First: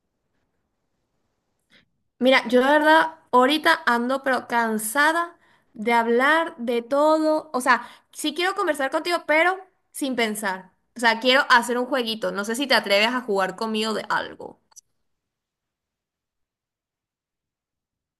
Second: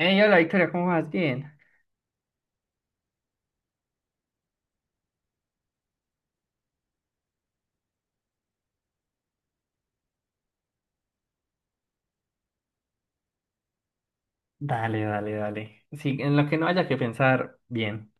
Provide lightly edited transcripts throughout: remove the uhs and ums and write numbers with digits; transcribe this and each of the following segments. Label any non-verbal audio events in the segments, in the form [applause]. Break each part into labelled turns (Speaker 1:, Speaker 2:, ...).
Speaker 1: Hey, hola Victoria, ¿cómo vas? Bien.
Speaker 2: Mira, yo la verdad ahorita ando pero cansada de hablar de todo. O sea, sí quiero conversar contigo, pero sin pensar. O sea, quiero hacer un jueguito. No sé si te atreves a jugar conmigo de algo.
Speaker 1: Dale, dale, dale. Sí, en lo que no haya que pensar, bien.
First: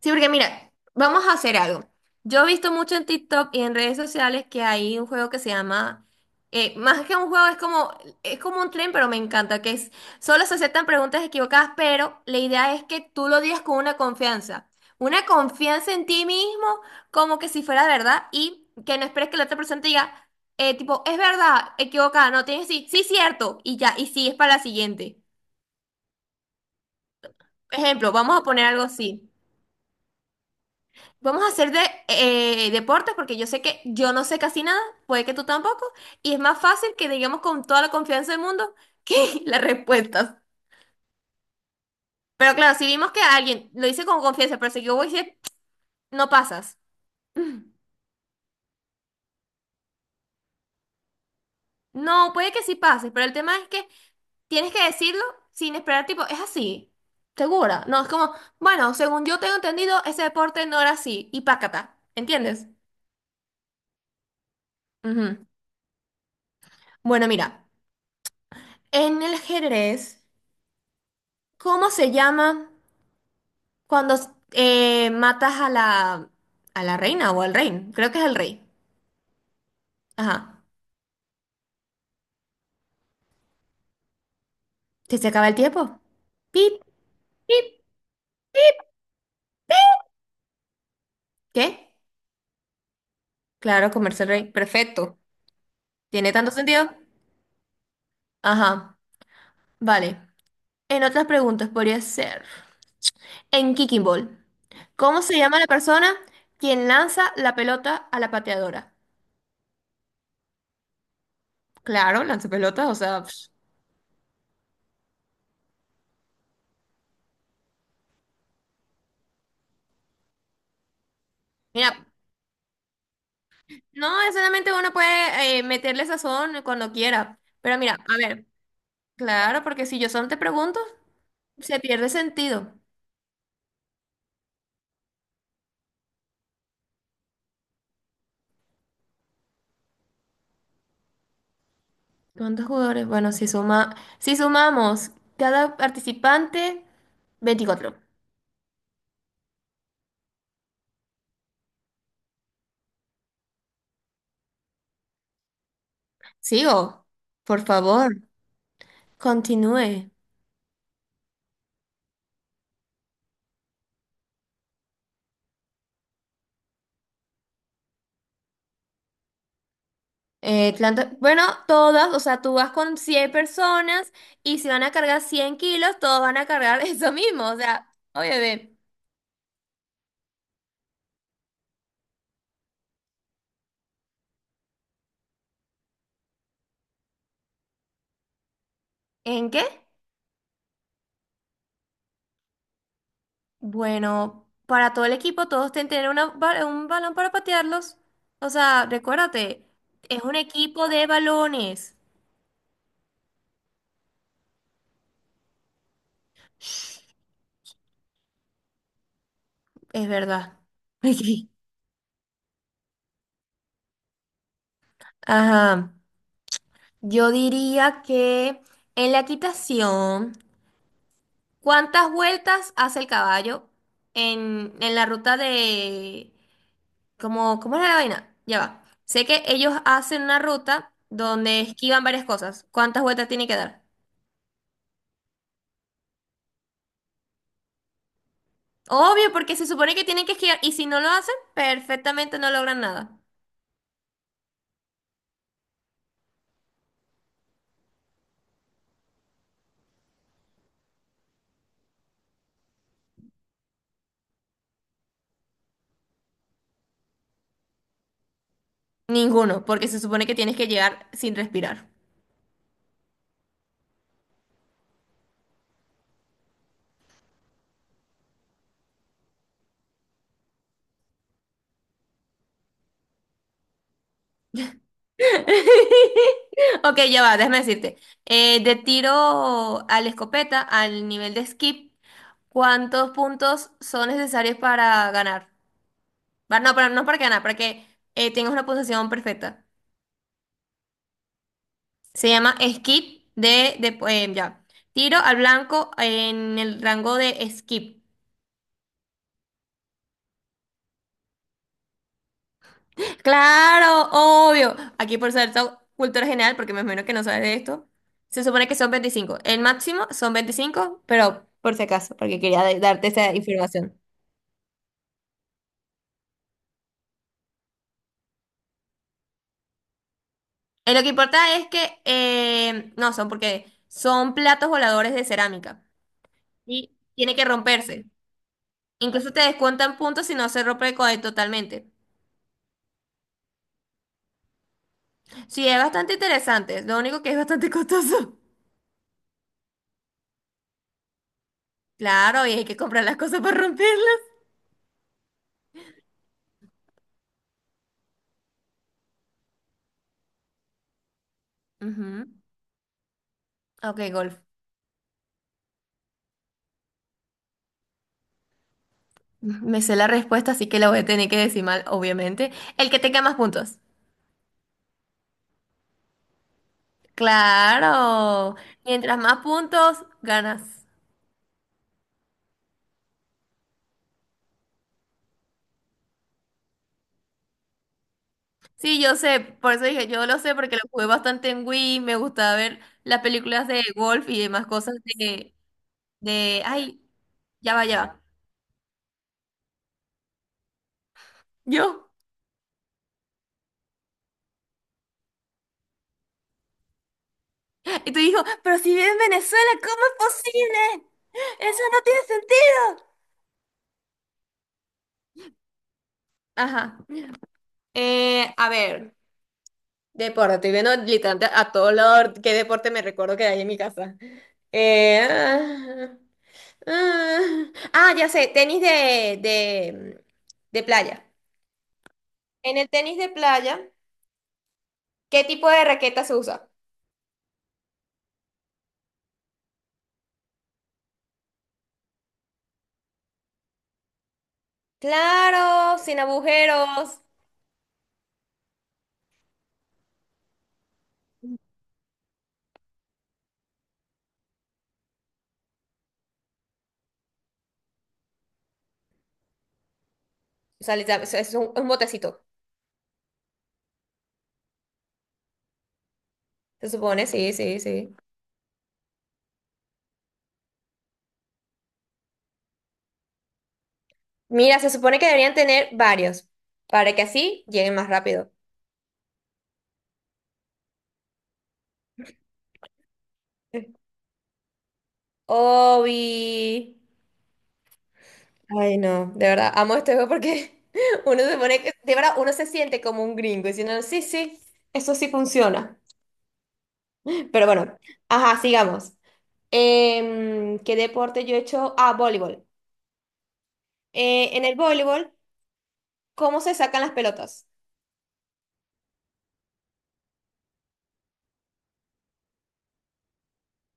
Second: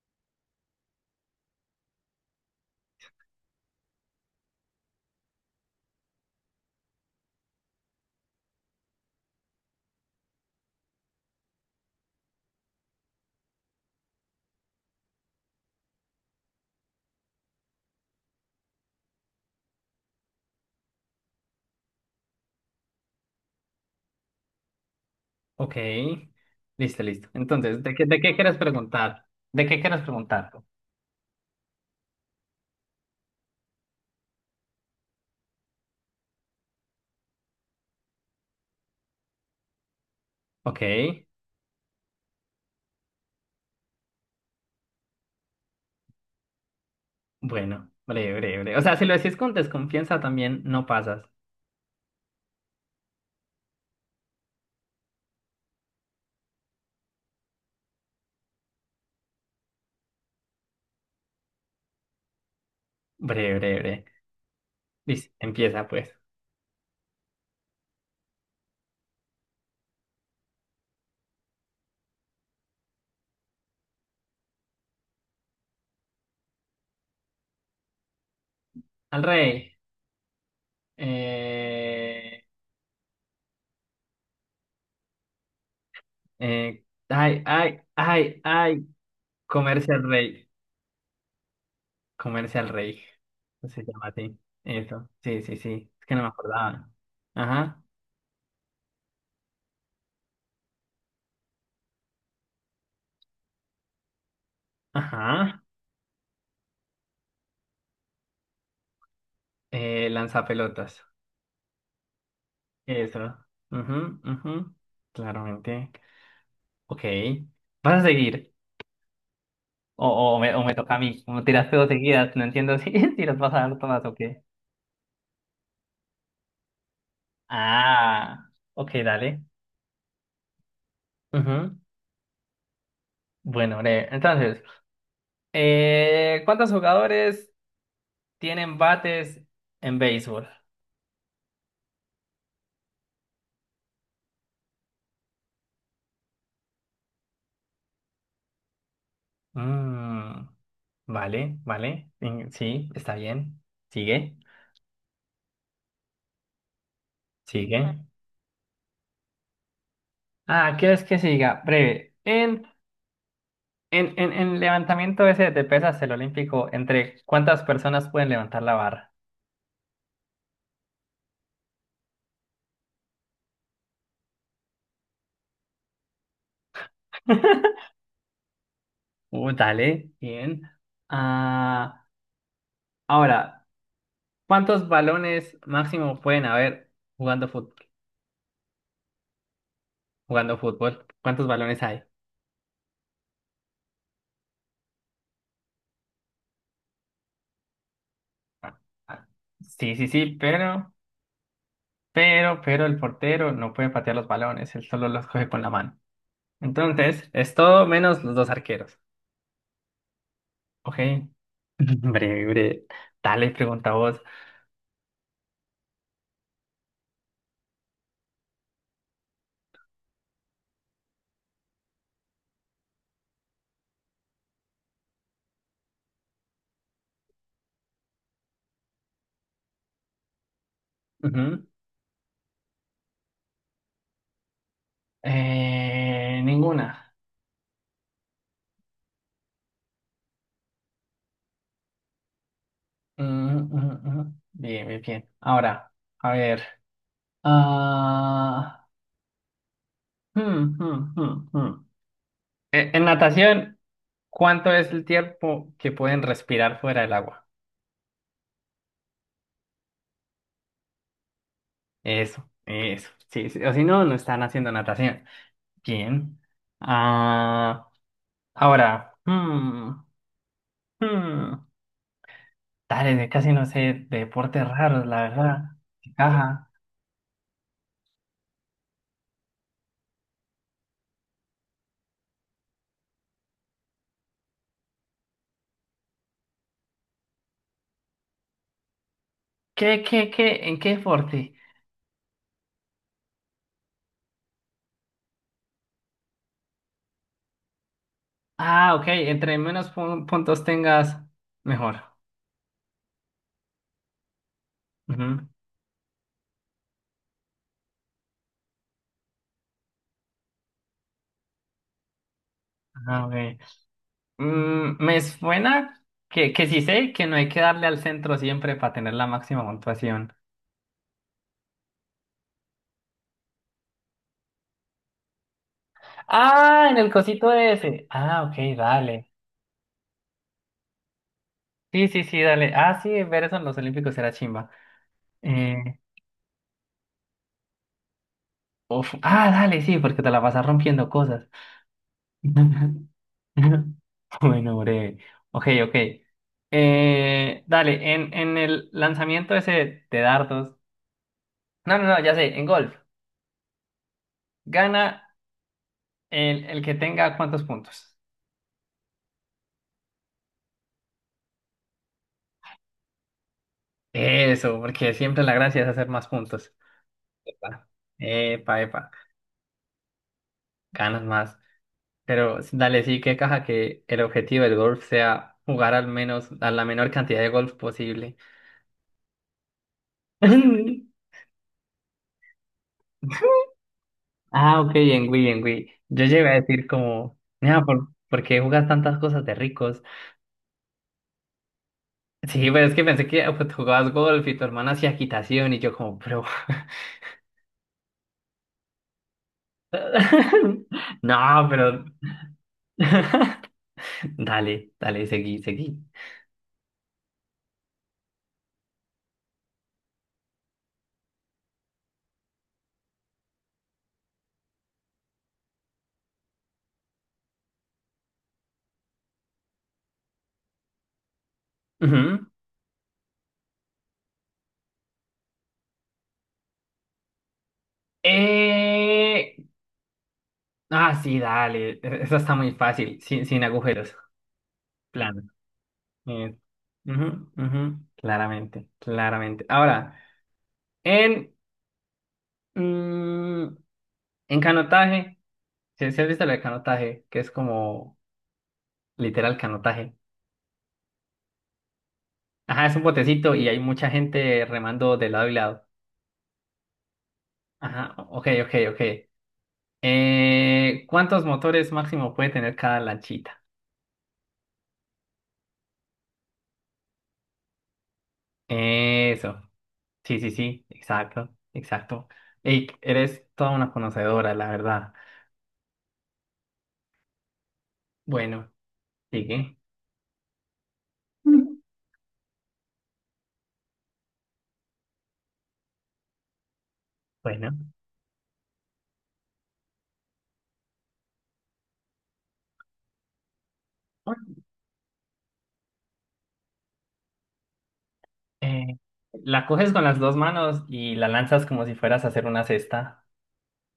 Speaker 2: Sí, porque mira, vamos a hacer algo. Yo he visto mucho en TikTok y en redes sociales que hay un juego que se llama, más que un juego, es como un tren, pero me encanta, que es, solo se aceptan preguntas equivocadas, pero la idea es que tú lo digas con una confianza en ti mismo, como que si fuera verdad, y que no esperes que la otra persona te diga, tipo, es verdad, equivocada, no tienes sí, sí, cierto, y ya, y sigues para la siguiente.
Speaker 1: Ok. Listo, listo. Entonces, ¿de qué,
Speaker 2: Ejemplo,
Speaker 1: de qué
Speaker 2: vamos a
Speaker 1: quieres
Speaker 2: poner algo
Speaker 1: preguntar?
Speaker 2: así.
Speaker 1: ¿De qué quieres preguntar?
Speaker 2: Vamos a hacer de deportes porque yo sé que yo no sé casi nada, puede que tú tampoco, y es más fácil que digamos con toda la confianza del mundo que [laughs] las respuestas.
Speaker 1: Ok.
Speaker 2: Pero claro, si vimos que alguien lo dice con confianza, pero si yo voy a decir, no pasas. Mm.
Speaker 1: Bueno, breve, breve, breve. O sea, si lo decís con desconfianza también no pasas.
Speaker 2: No, puede que sí pases, pero el tema es que tienes que decirlo sin esperar, tipo, es así, segura. No, es como, bueno, según yo tengo entendido, ese deporte no era así, y pácata, ¿entiendes?
Speaker 1: Breve, breve, breve. Listo,
Speaker 2: Ujú.
Speaker 1: empieza pues.
Speaker 2: Bueno, mira, en el ajedrez, ¿cómo se llama? Cuando matas a la reina o al rey, creo que es el rey.
Speaker 1: Al rey.
Speaker 2: Ajá.
Speaker 1: Eh,
Speaker 2: ¿Que se acaba el tiempo? Pip,
Speaker 1: eh, Ay,
Speaker 2: pip.
Speaker 1: ay, ay, ay. Comerse al rey.
Speaker 2: ¿Qué?
Speaker 1: Comerse al rey. Se
Speaker 2: Claro,
Speaker 1: llama
Speaker 2: comerse el
Speaker 1: así.
Speaker 2: rey.
Speaker 1: Eso.
Speaker 2: Perfecto.
Speaker 1: Sí, sí, sí. Es que no me
Speaker 2: ¿Tiene tanto sentido?
Speaker 1: acordaba. Ajá.
Speaker 2: Ajá. Vale. En otras preguntas podría ser. En Kicking Ball, ¿cómo se llama
Speaker 1: Ajá.
Speaker 2: la persona quien lanza la pelota a la pateadora?
Speaker 1: Lanzapelotas.
Speaker 2: Claro, lanza pelotas, o sea, pf,
Speaker 1: Eso. Mhm, mhm, claramente. Ok. ¿Vas a seguir? O, o me toca a mí. Como tiraste dos
Speaker 2: mira,
Speaker 1: seguidas. No entiendo si, [laughs] si las vas a dar todas o
Speaker 2: no
Speaker 1: qué.
Speaker 2: necesariamente uno puede meterle sazón cuando quiera, pero mira, a
Speaker 1: Ah.
Speaker 2: ver.
Speaker 1: Ok, dale.
Speaker 2: Claro, porque si yo solo te pregunto,
Speaker 1: Mhm.
Speaker 2: se pierde sentido.
Speaker 1: Bueno, breve. Entonces, ¿cuántos jugadores tienen bates en béisbol?
Speaker 2: ¿Cuántos jugadores? Bueno, si sumamos cada participante, 24.
Speaker 1: Mm, vale, vale. Sí, está bien. Sigue, vale.
Speaker 2: Sigo, por
Speaker 1: Sigue.
Speaker 2: favor, continúe.
Speaker 1: Ah, ¿quieres que siga? Breve. En levantamiento ese de pesas, el olímpico, ¿entre cuántas personas pueden levantar la barra?
Speaker 2: Bueno, todas, o sea, tú vas con 100 personas y si van a cargar 100 kilos, todos van a cargar [laughs] eso mismo. O
Speaker 1: [laughs]
Speaker 2: sea, oye,
Speaker 1: Dale, bien. Ah, ahora, ¿cuántos balones máximo pueden haber jugando fútbol?
Speaker 2: ¿en qué?
Speaker 1: Jugando fútbol. ¿Cuántos balones hay?
Speaker 2: Bueno, para todo el equipo, todos tienen que tener un balón para patearlos. O
Speaker 1: Ah,
Speaker 2: sea,
Speaker 1: ah,
Speaker 2: recuérdate,
Speaker 1: sí, sí,
Speaker 2: es
Speaker 1: sí,
Speaker 2: un equipo
Speaker 1: pero.
Speaker 2: de balones.
Speaker 1: Pero el portero no puede patear los balones, él solo los coge con la mano. Entonces, es todo menos los dos arqueros.
Speaker 2: Es verdad.
Speaker 1: Ok. [laughs] Breve, breve. Dale, pregunta vos.
Speaker 2: [laughs] Ajá. Yo diría que en la equitación, ¿cuántas vueltas hace el caballo en, la ruta de... cómo ¿cómo era la vaina? Ya va. Sé que ellos hacen una ruta donde
Speaker 1: Ujú.
Speaker 2: esquivan varias cosas. ¿Cuántas vueltas tiene que dar?
Speaker 1: Ninguna.
Speaker 2: Obvio, porque se supone que tienen que esquivar y si no lo hacen, perfectamente no logran nada.
Speaker 1: Mm, mm, mm. Bien, bien, bien. Ahora, a ver. Ah. hmm, hmm, hmm, hmm. En natación, ¿cuánto es el tiempo que pueden respirar fuera del agua?
Speaker 2: Ninguno, porque se supone que tienes que llegar sin respirar.
Speaker 1: Eso, eso. Sí, sí, o si no, no están haciendo natación. Bien. Ah, ahora, hmm, dale, casi no sé de deportes raros, la verdad.
Speaker 2: [laughs]
Speaker 1: Ajá.
Speaker 2: Ok, ya va, déjame decirte. De tiro a la escopeta, al nivel de skip, ¿cuántos puntos son necesarios para ganar? Va, no, pero no para ganar, para que tengas una puntuación perfecta.
Speaker 1: ¿Qué, qué, qué? ¿En qué deporte?
Speaker 2: Se llama skip ya. Tiro al blanco en el rango de skip.
Speaker 1: Ah, ok, entre menos puntos tengas, mejor.
Speaker 2: Claro, obvio. Aquí por
Speaker 1: Ujú.
Speaker 2: ser cultura general, porque me imagino que no sabes de esto, se supone que son 25. El máximo son 25, pero por si acaso, porque quería darte
Speaker 1: Ah, ok.
Speaker 2: esa información.
Speaker 1: Me suena que sí sé que no hay que darle al centro siempre para tener la máxima puntuación.
Speaker 2: Lo que importa es que, no, son porque son platos voladores de cerámica
Speaker 1: Ah, en
Speaker 2: y
Speaker 1: el
Speaker 2: tiene que
Speaker 1: cosito de ese.
Speaker 2: romperse.
Speaker 1: Ah, ok, dale.
Speaker 2: Incluso te descuentan puntos si no se rompe totalmente.
Speaker 1: Sí, sí, sí, dale. Ah, sí, ver eso en los Olímpicos era chimba.
Speaker 2: Sí,
Speaker 1: Eh,
Speaker 2: es bastante interesante, lo único que es bastante costoso. [laughs]
Speaker 1: Uf, ah, dale, sí, porque te la vas a rompiendo cosas.
Speaker 2: Claro, y hay que comprar
Speaker 1: [laughs]
Speaker 2: las cosas para romperlas.
Speaker 1: Bueno, breve. Ok, ok. Dale, en el lanzamiento ese de dardos. No, no, no,
Speaker 2: Ujú.
Speaker 1: ya sé, en golf.
Speaker 2: Ok, golf.
Speaker 1: Gana el que tenga cuántos puntos.
Speaker 2: Me sé la respuesta, así que la voy a tener que decir mal, obviamente. El que tenga más puntos.
Speaker 1: Eso, porque siempre la gracia es hacer más puntos. Epa,
Speaker 2: Claro.
Speaker 1: epa, epa,
Speaker 2: Mientras más puntos, ganas.
Speaker 1: ganas más. Pero dale, sí, que caja que el objetivo del golf sea jugar al menos, a la menor cantidad de golf posible.
Speaker 2: Sí, yo sé. Por eso dije, yo lo sé porque lo
Speaker 1: [laughs]
Speaker 2: jugué bastante en Wii. Me gustaba ver las películas de golf y demás
Speaker 1: Ah, ok,
Speaker 2: cosas
Speaker 1: en Wii, en Wii. Yo llegué a
Speaker 2: de...
Speaker 1: decir
Speaker 2: Ay,
Speaker 1: como,
Speaker 2: ya
Speaker 1: mira,
Speaker 2: va, ya
Speaker 1: ¿por,
Speaker 2: va.
Speaker 1: por qué jugas tantas cosas de ricos?
Speaker 2: Yo.
Speaker 1: Sí, pero es que pensé que pues, jugabas golf y tu hermana hacía equitación y yo como, pero.
Speaker 2: Y tú dijo, pero si vive en Venezuela, ¿cómo es
Speaker 1: [laughs]
Speaker 2: posible?
Speaker 1: No,
Speaker 2: Eso no
Speaker 1: pero.
Speaker 2: tiene sentido.
Speaker 1: [laughs] Dale, dale, seguí, seguí.
Speaker 2: Ajá. A ver. Deporte, estoy viendo literalmente a todo lado qué deporte me recuerdo que hay en mi casa. Ah, ah, ah, ya sé, tenis de, playa.
Speaker 1: Ujú.
Speaker 2: En el tenis de playa, ¿qué tipo de raqueta se usa?
Speaker 1: Eh... Ah, sí, dale. Eso está muy fácil, sin, agujeros. Plano.
Speaker 2: Claro, sin
Speaker 1: Eh,
Speaker 2: agujeros.
Speaker 1: Ujú, ujú, claramente, claramente. Ahora, en... mm, en canotaje. Si has visto el canotaje, que es como literal canotaje.
Speaker 2: O sea, literal, es un botecito,
Speaker 1: Ajá, es un botecito y hay mucha gente remando de lado y lado.
Speaker 2: se supone, sí, sí,
Speaker 1: Ajá,
Speaker 2: sí.
Speaker 1: ok, ok, ok. ¿Cuántos motores máximo puede tener cada lanchita?
Speaker 2: Mira, se supone que deberían tener varios, para que así lleguen más rápido.
Speaker 1: Eso. Sí, sí, sí, exacto, exacto. Ey, eres toda una conocedora, la verdad.
Speaker 2: Obi.
Speaker 1: Bueno,
Speaker 2: Ay, no, de verdad,
Speaker 1: sigue.
Speaker 2: amo este juego porque [laughs] uno se pone, de verdad, uno se siente como un gringo diciendo, sí, sí, eso sí funciona. Pero
Speaker 1: Bueno.
Speaker 2: bueno, ajá, sigamos. ¿Qué deporte yo he hecho? Ah, voleibol. En el voleibol, ¿cómo se sacan las pelotas?
Speaker 1: Eh, la coges con las dos manos y la lanzas como si fueras a hacer una cesta.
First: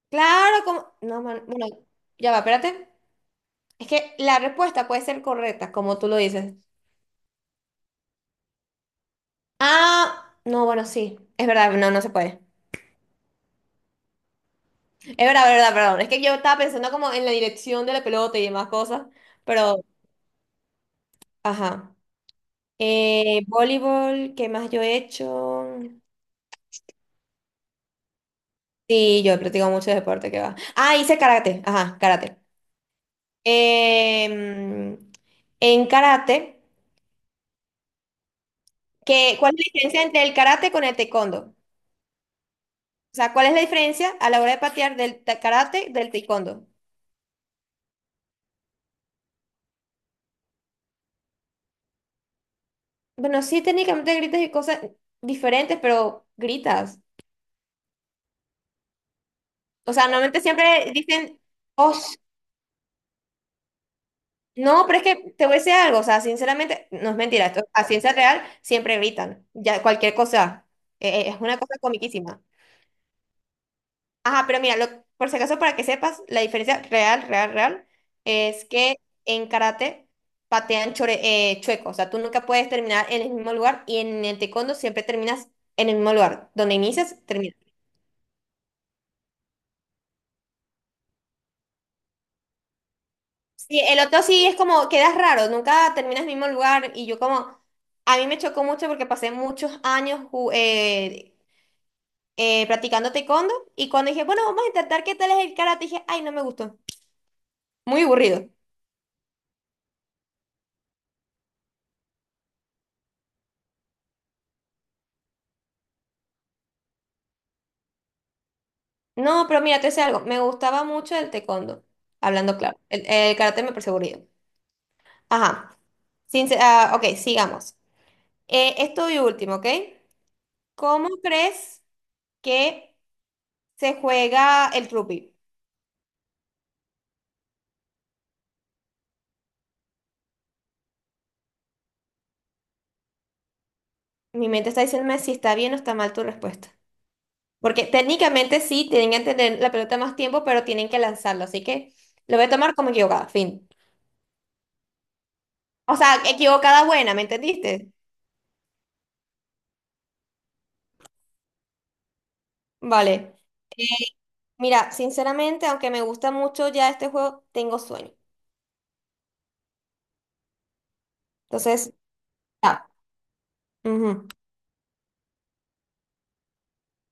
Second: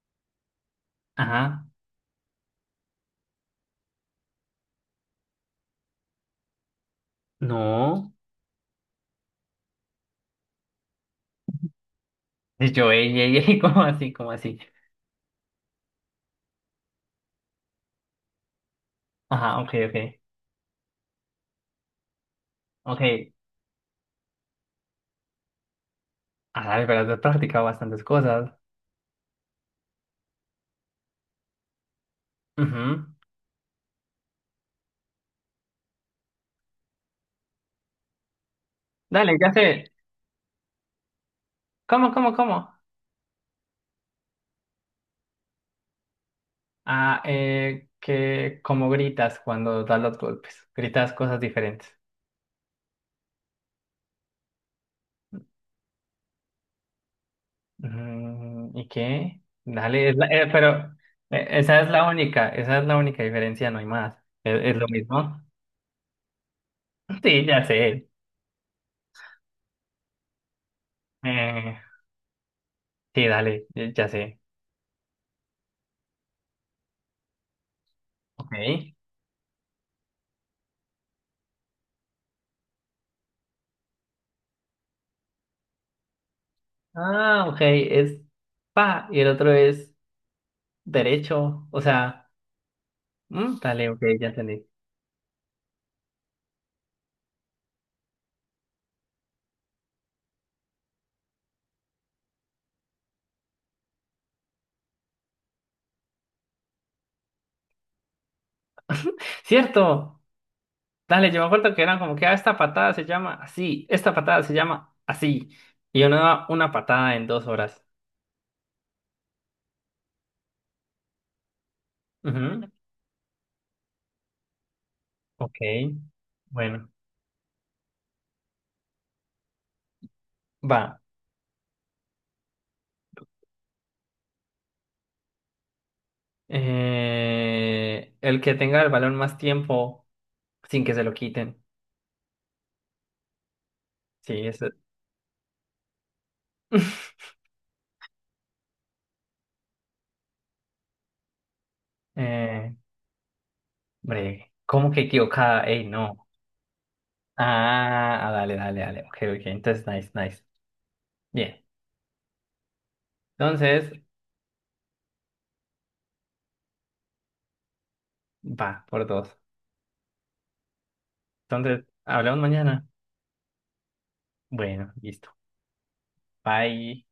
Speaker 2: Claro, como... No,
Speaker 1: Ajá.
Speaker 2: bueno, ya va, espérate. Es que la respuesta puede ser correcta, como tú lo dices.
Speaker 1: No.
Speaker 2: Ah, no, bueno, sí, es verdad, no, no se puede.
Speaker 1: Y yo, ey, ey, ey, [laughs] ¿cómo así? ¿Cómo así?
Speaker 2: Es verdad, verdad, perdón. Es que yo estaba pensando como en la dirección de la pelota y demás cosas,
Speaker 1: Ajá, ok,
Speaker 2: pero...
Speaker 1: ok,
Speaker 2: Ajá.
Speaker 1: ok.
Speaker 2: Voleibol, ¿qué más yo he hecho?
Speaker 1: Ah, dale, pero has practicado bastantes cosas.
Speaker 2: Sí, yo he practicado mucho deporte, ¿qué va? Ah, hice karate. Ajá, karate.
Speaker 1: Ujú.
Speaker 2: Em, en karate,
Speaker 1: Dale, ya
Speaker 2: ¿cuál es la
Speaker 1: sé.
Speaker 2: diferencia entre el karate con el taekwondo?
Speaker 1: ¿Cómo, cómo, cómo?
Speaker 2: O sea, ¿cuál es la diferencia a la hora de patear karate del taekwondo?
Speaker 1: Ah, que como gritas cuando das los golpes. Gritas cosas diferentes.
Speaker 2: Bueno, sí, técnicamente gritas y cosas diferentes, pero gritas.
Speaker 1: ¿Y qué?
Speaker 2: O sea,
Speaker 1: Dale, es
Speaker 2: normalmente siempre
Speaker 1: pero
Speaker 2: dicen,
Speaker 1: esa es
Speaker 2: oh.
Speaker 1: la única, esa es la única diferencia, no hay más. ¿Es
Speaker 2: No,
Speaker 1: lo
Speaker 2: pero es que
Speaker 1: mismo?
Speaker 2: te
Speaker 1: [laughs]
Speaker 2: voy a decir algo, o sea, sinceramente, no es
Speaker 1: Sí,
Speaker 2: mentira, esto,
Speaker 1: ya
Speaker 2: a
Speaker 1: sé.
Speaker 2: ciencia real siempre gritan, ya cualquier cosa, es una cosa
Speaker 1: Eh,
Speaker 2: comiquísima.
Speaker 1: sí, dale, ya sé.
Speaker 2: Ajá, pero mira, por si acaso, para que sepas, la diferencia real, real, real, es
Speaker 1: Ok.
Speaker 2: que en karate patean chueco, o sea, tú nunca puedes terminar en el mismo lugar y en el taekwondo siempre terminas en el mismo lugar, donde inicias,
Speaker 1: Ah,
Speaker 2: terminas.
Speaker 1: ok, es pa y el otro es derecho, o sea,
Speaker 2: Sí,
Speaker 1: dale,
Speaker 2: el
Speaker 1: ok,
Speaker 2: otro
Speaker 1: ya
Speaker 2: sí es
Speaker 1: entendí.
Speaker 2: como, quedas raro, nunca terminas en el mismo lugar y yo como, a mí me chocó mucho porque pasé muchos años practicando taekwondo y cuando dije, bueno, vamos a intentar qué tal es el karate, dije, ay, no me gustó, muy aburrido.
Speaker 1: Cierto, dale, yo me acuerdo que eran como que ah, esta patada se llama así, esta patada se llama así, y uno da una patada en 2 horas.
Speaker 2: No, pero mira, te sé algo, me gustaba mucho el taekwondo, hablando
Speaker 1: Ujú,
Speaker 2: claro, el karate me pareció aburrido.
Speaker 1: ok,
Speaker 2: Ajá. Sin,
Speaker 1: bueno,
Speaker 2: Ah, ok, sigamos. Esto y último, ¿ok?
Speaker 1: va.
Speaker 2: ¿Cómo crees que se juega el rugby?
Speaker 1: El que tenga el balón más tiempo sin que se lo quiten. Sí,
Speaker 2: Mi
Speaker 1: eso.
Speaker 2: mente está diciéndome si está bien o está mal tu respuesta.
Speaker 1: [laughs]
Speaker 2: Porque técnicamente sí, tienen que tener la pelota más tiempo, pero tienen que lanzarlo, así que lo voy a
Speaker 1: Eh,
Speaker 2: tomar como equivocada, fin.
Speaker 1: Breve. ¿Cómo que equivocada? Ey,
Speaker 2: O sea,
Speaker 1: no.
Speaker 2: equivocada buena, ¿me entendiste?
Speaker 1: Ah, ah, dale, dale, dale. Ok, ok. Entonces, nice, nice. Bien.
Speaker 2: Vale.
Speaker 1: Entonces,
Speaker 2: Mira, sinceramente, aunque me gusta mucho ya este juego, tengo sueño.
Speaker 1: va, por dos. Entonces,
Speaker 2: Entonces,
Speaker 1: hablamos mañana.
Speaker 2: ya. Ujú.
Speaker 1: Bueno, listo. Bye.